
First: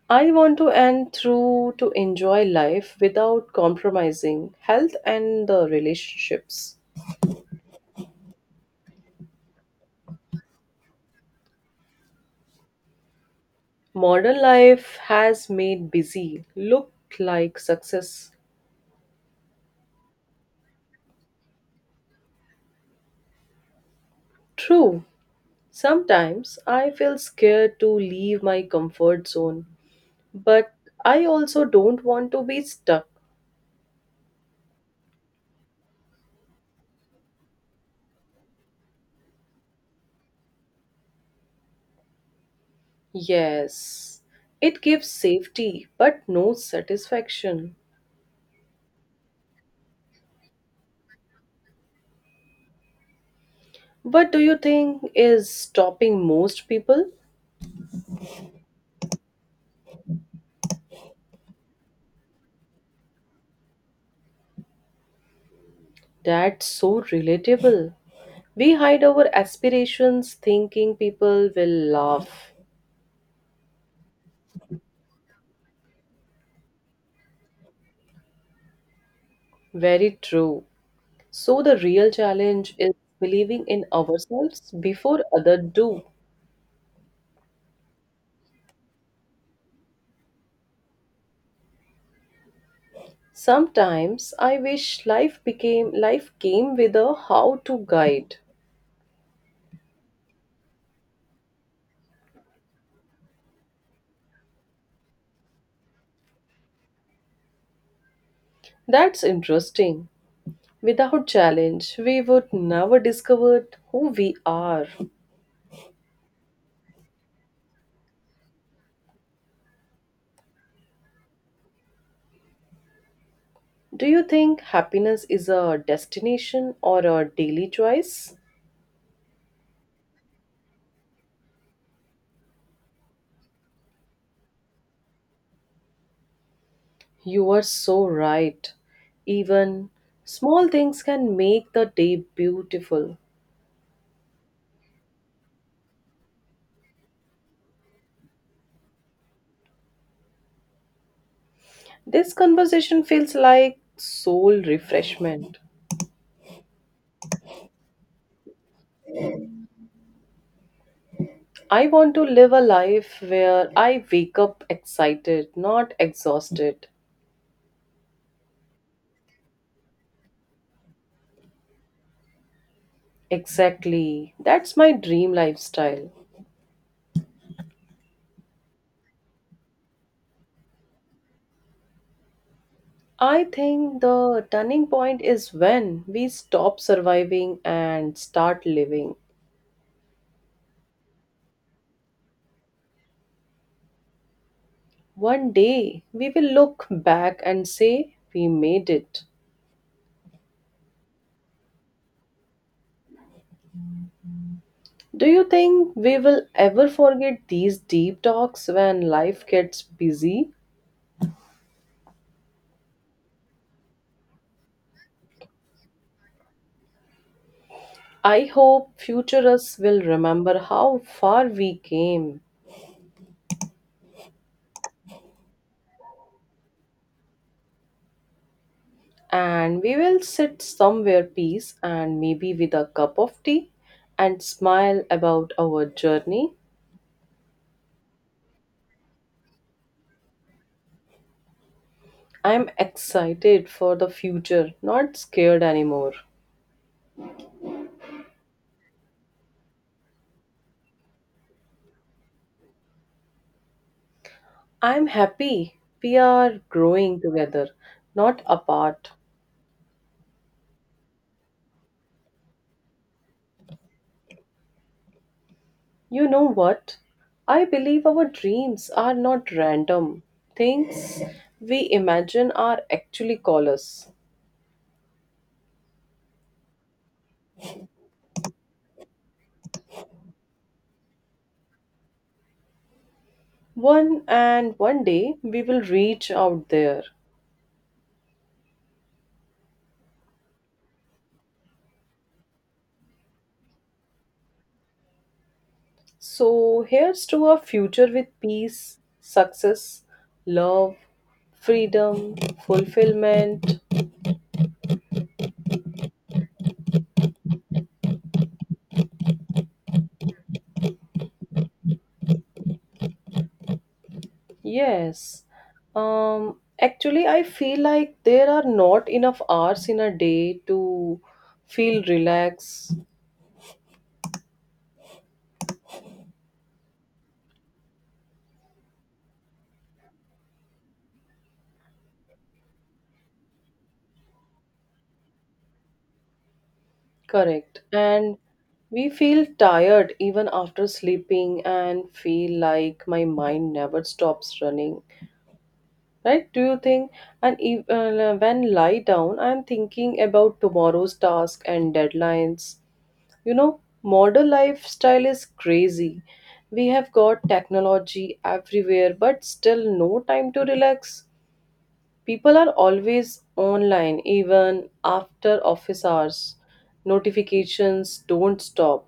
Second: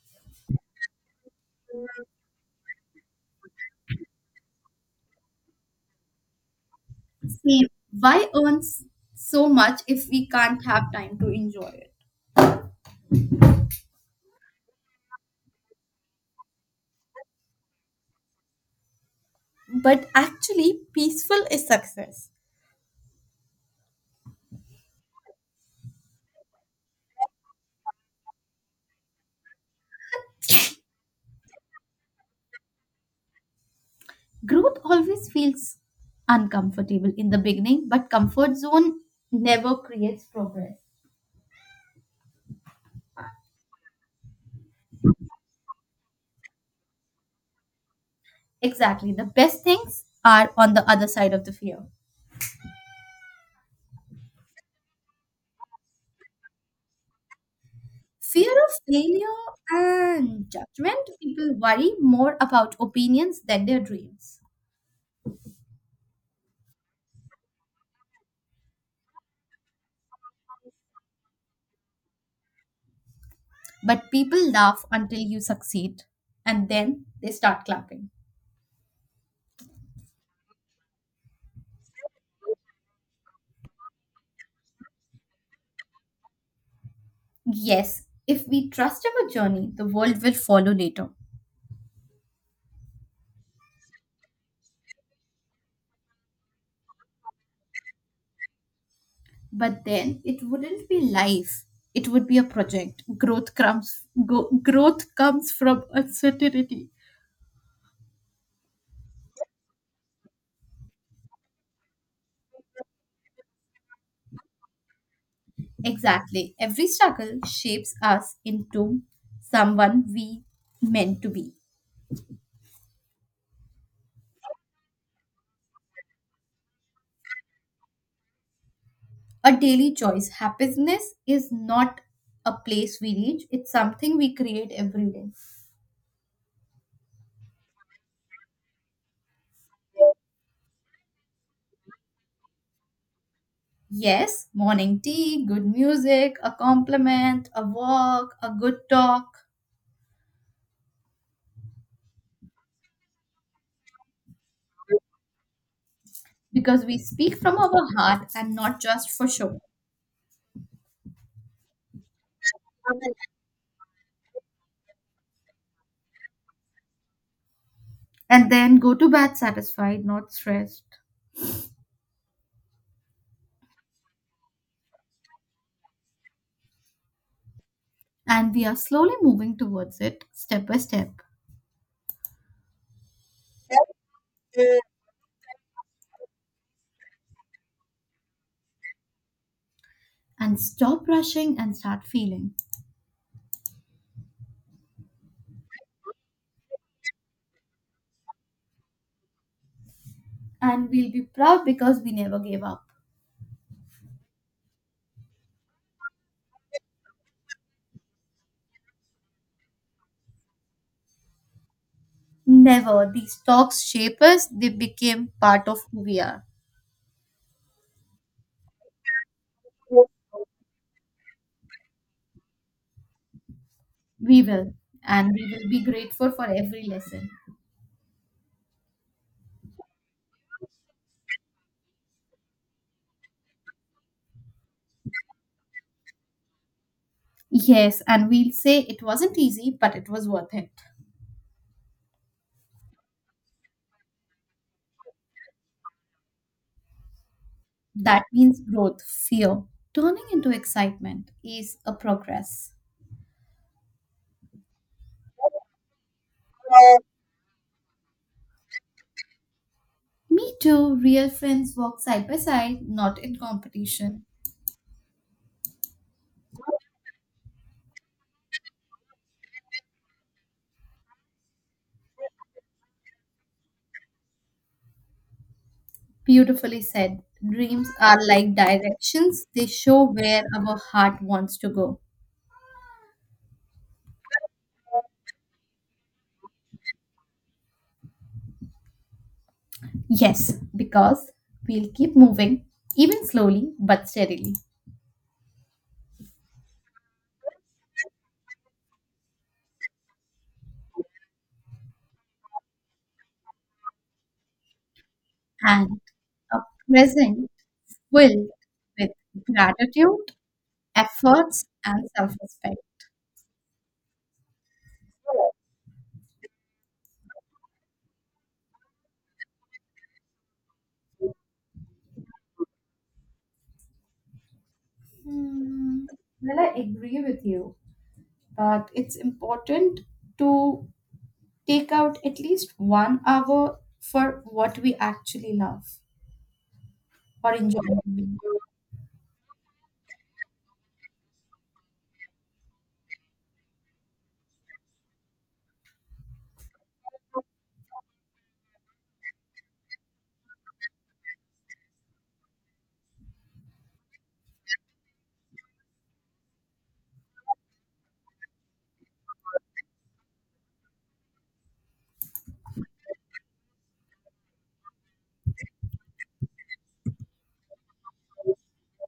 S2: I want to end through to enjoy life without compromising health and the relationships.
S1: See, why earn so much if we can't have time to enjoy it?
S2: Modern life has made busy look like success.
S1: But actually, peaceful is success.
S2: True, sometimes I feel scared to leave my comfort zone, but I also don't want to be stuck.
S1: Growth always feels uncomfortable in the beginning, but comfort zone never creates progress.
S2: Yes, it gives safety but no satisfaction.
S1: Exactly. The best things are on the other side of the fear.
S2: What do you think is stopping most people?
S1: Fear of failure and judgment, people worry more about opinions than their dreams.
S2: That's so relatable. We hide our aspirations thinking people will laugh.
S1: But people laugh until you succeed and then they start clapping.
S2: Very true. So the real challenge is believing in ourselves before others do.
S1: Yes, if we trust our journey, the world will follow later.
S2: Sometimes I wish life became life came with a how to guide.
S1: But then it wouldn't be life. It would be a project. Growth comes from uncertainty.
S2: That's interesting. Without challenge, we would never discover who we are.
S1: Exactly. Every struggle shapes us into someone we meant to be.
S2: Do you think happiness is a destination or a daily choice?
S1: A daily choice. Happiness is not a place we reach, it's something we create every day.
S2: You are so right. Even small things can make the day beautiful.
S1: Yes, morning tea, good music, a compliment, a walk, a good talk,
S2: This conversation feels like soul refreshment.
S1: because we speak from our heart and not just for show.
S2: I want to live a life where I wake up excited, not exhausted.
S1: And then go to bed satisfied, not stressed.
S2: Exactly. That's my dream lifestyle.
S1: And we are slowly moving towards it step by step.
S2: I think the turning point is when we stop surviving and start living.
S1: And stop rushing and start feeling.
S2: One day we will look back and say, we made it.
S1: And we'll be proud because we never gave up.
S2: Do you think we will ever forget these deep talks when life gets busy?
S1: Never. These talks shape us, they became part of who we are.
S2: I hope futurists will remember how far we came
S1: We will. And we will be grateful for every lesson.
S2: and we will sit somewhere peace and maybe with a cup of tea and smile about our journey.
S1: Yes, and we'll say it wasn't easy, but it was worth it.
S2: I'm excited for the future, not scared anymore.
S1: That means growth, fear. Turning into excitement is a progress.
S2: I'm happy we are growing together, not apart.
S1: Me too, real friends walk side by side, not in competition.
S2: You know what? I believe our dreams are not random. Things we imagine are actually callers.
S1: Beautifully said. Dreams are like directions, they show where our heart wants to go.
S2: One day we will reach out there.
S1: Yes, because we'll keep moving, even slowly but steadily.
S2: So, here's to a future with peace, success, love, freedom, fulfillment.
S1: And a present filled with gratitude, efforts, and self respect.
S2: Yes. Actually, I feel like there are not enough hours in a day to feel relaxed,
S1: Hmm, well, I agree with you, but it's important to take out at least one hour for what we actually love or enjoy
S2: correct, and
S1: doing.
S2: we feel tired even after sleeping and feel like my mind never stops running, right? Do you think, and even when lie down I'm thinking about tomorrow's task and deadlines you know Modern lifestyle is crazy. We have got technology everywhere but still no time to relax. People are always online even after office hours. Notifications don't stop,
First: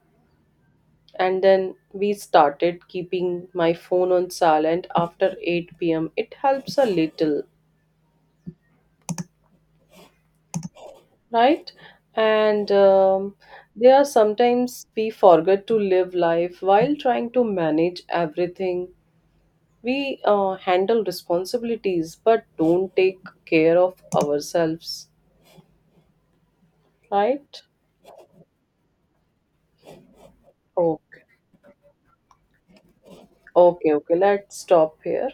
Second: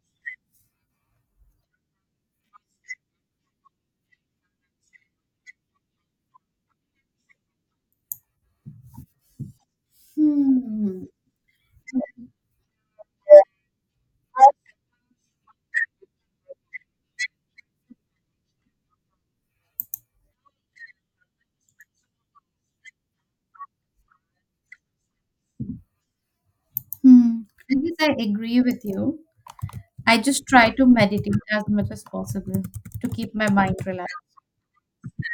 S2: and then we started keeping my phone on silent after 8 p.m. It helps a little.
S1: Hmm.
S2: Right? And they are sometimes we forget to live life while trying to manage everything. We handle responsibilities but don't take care of ourselves,
S1: Hmm.
S2: right?
S1: I guess I agree with you. I just try to
S2: Okay,
S1: meditate as much as possible to keep my mind
S2: okay, okay.
S1: relaxed.
S2: Let's stop here.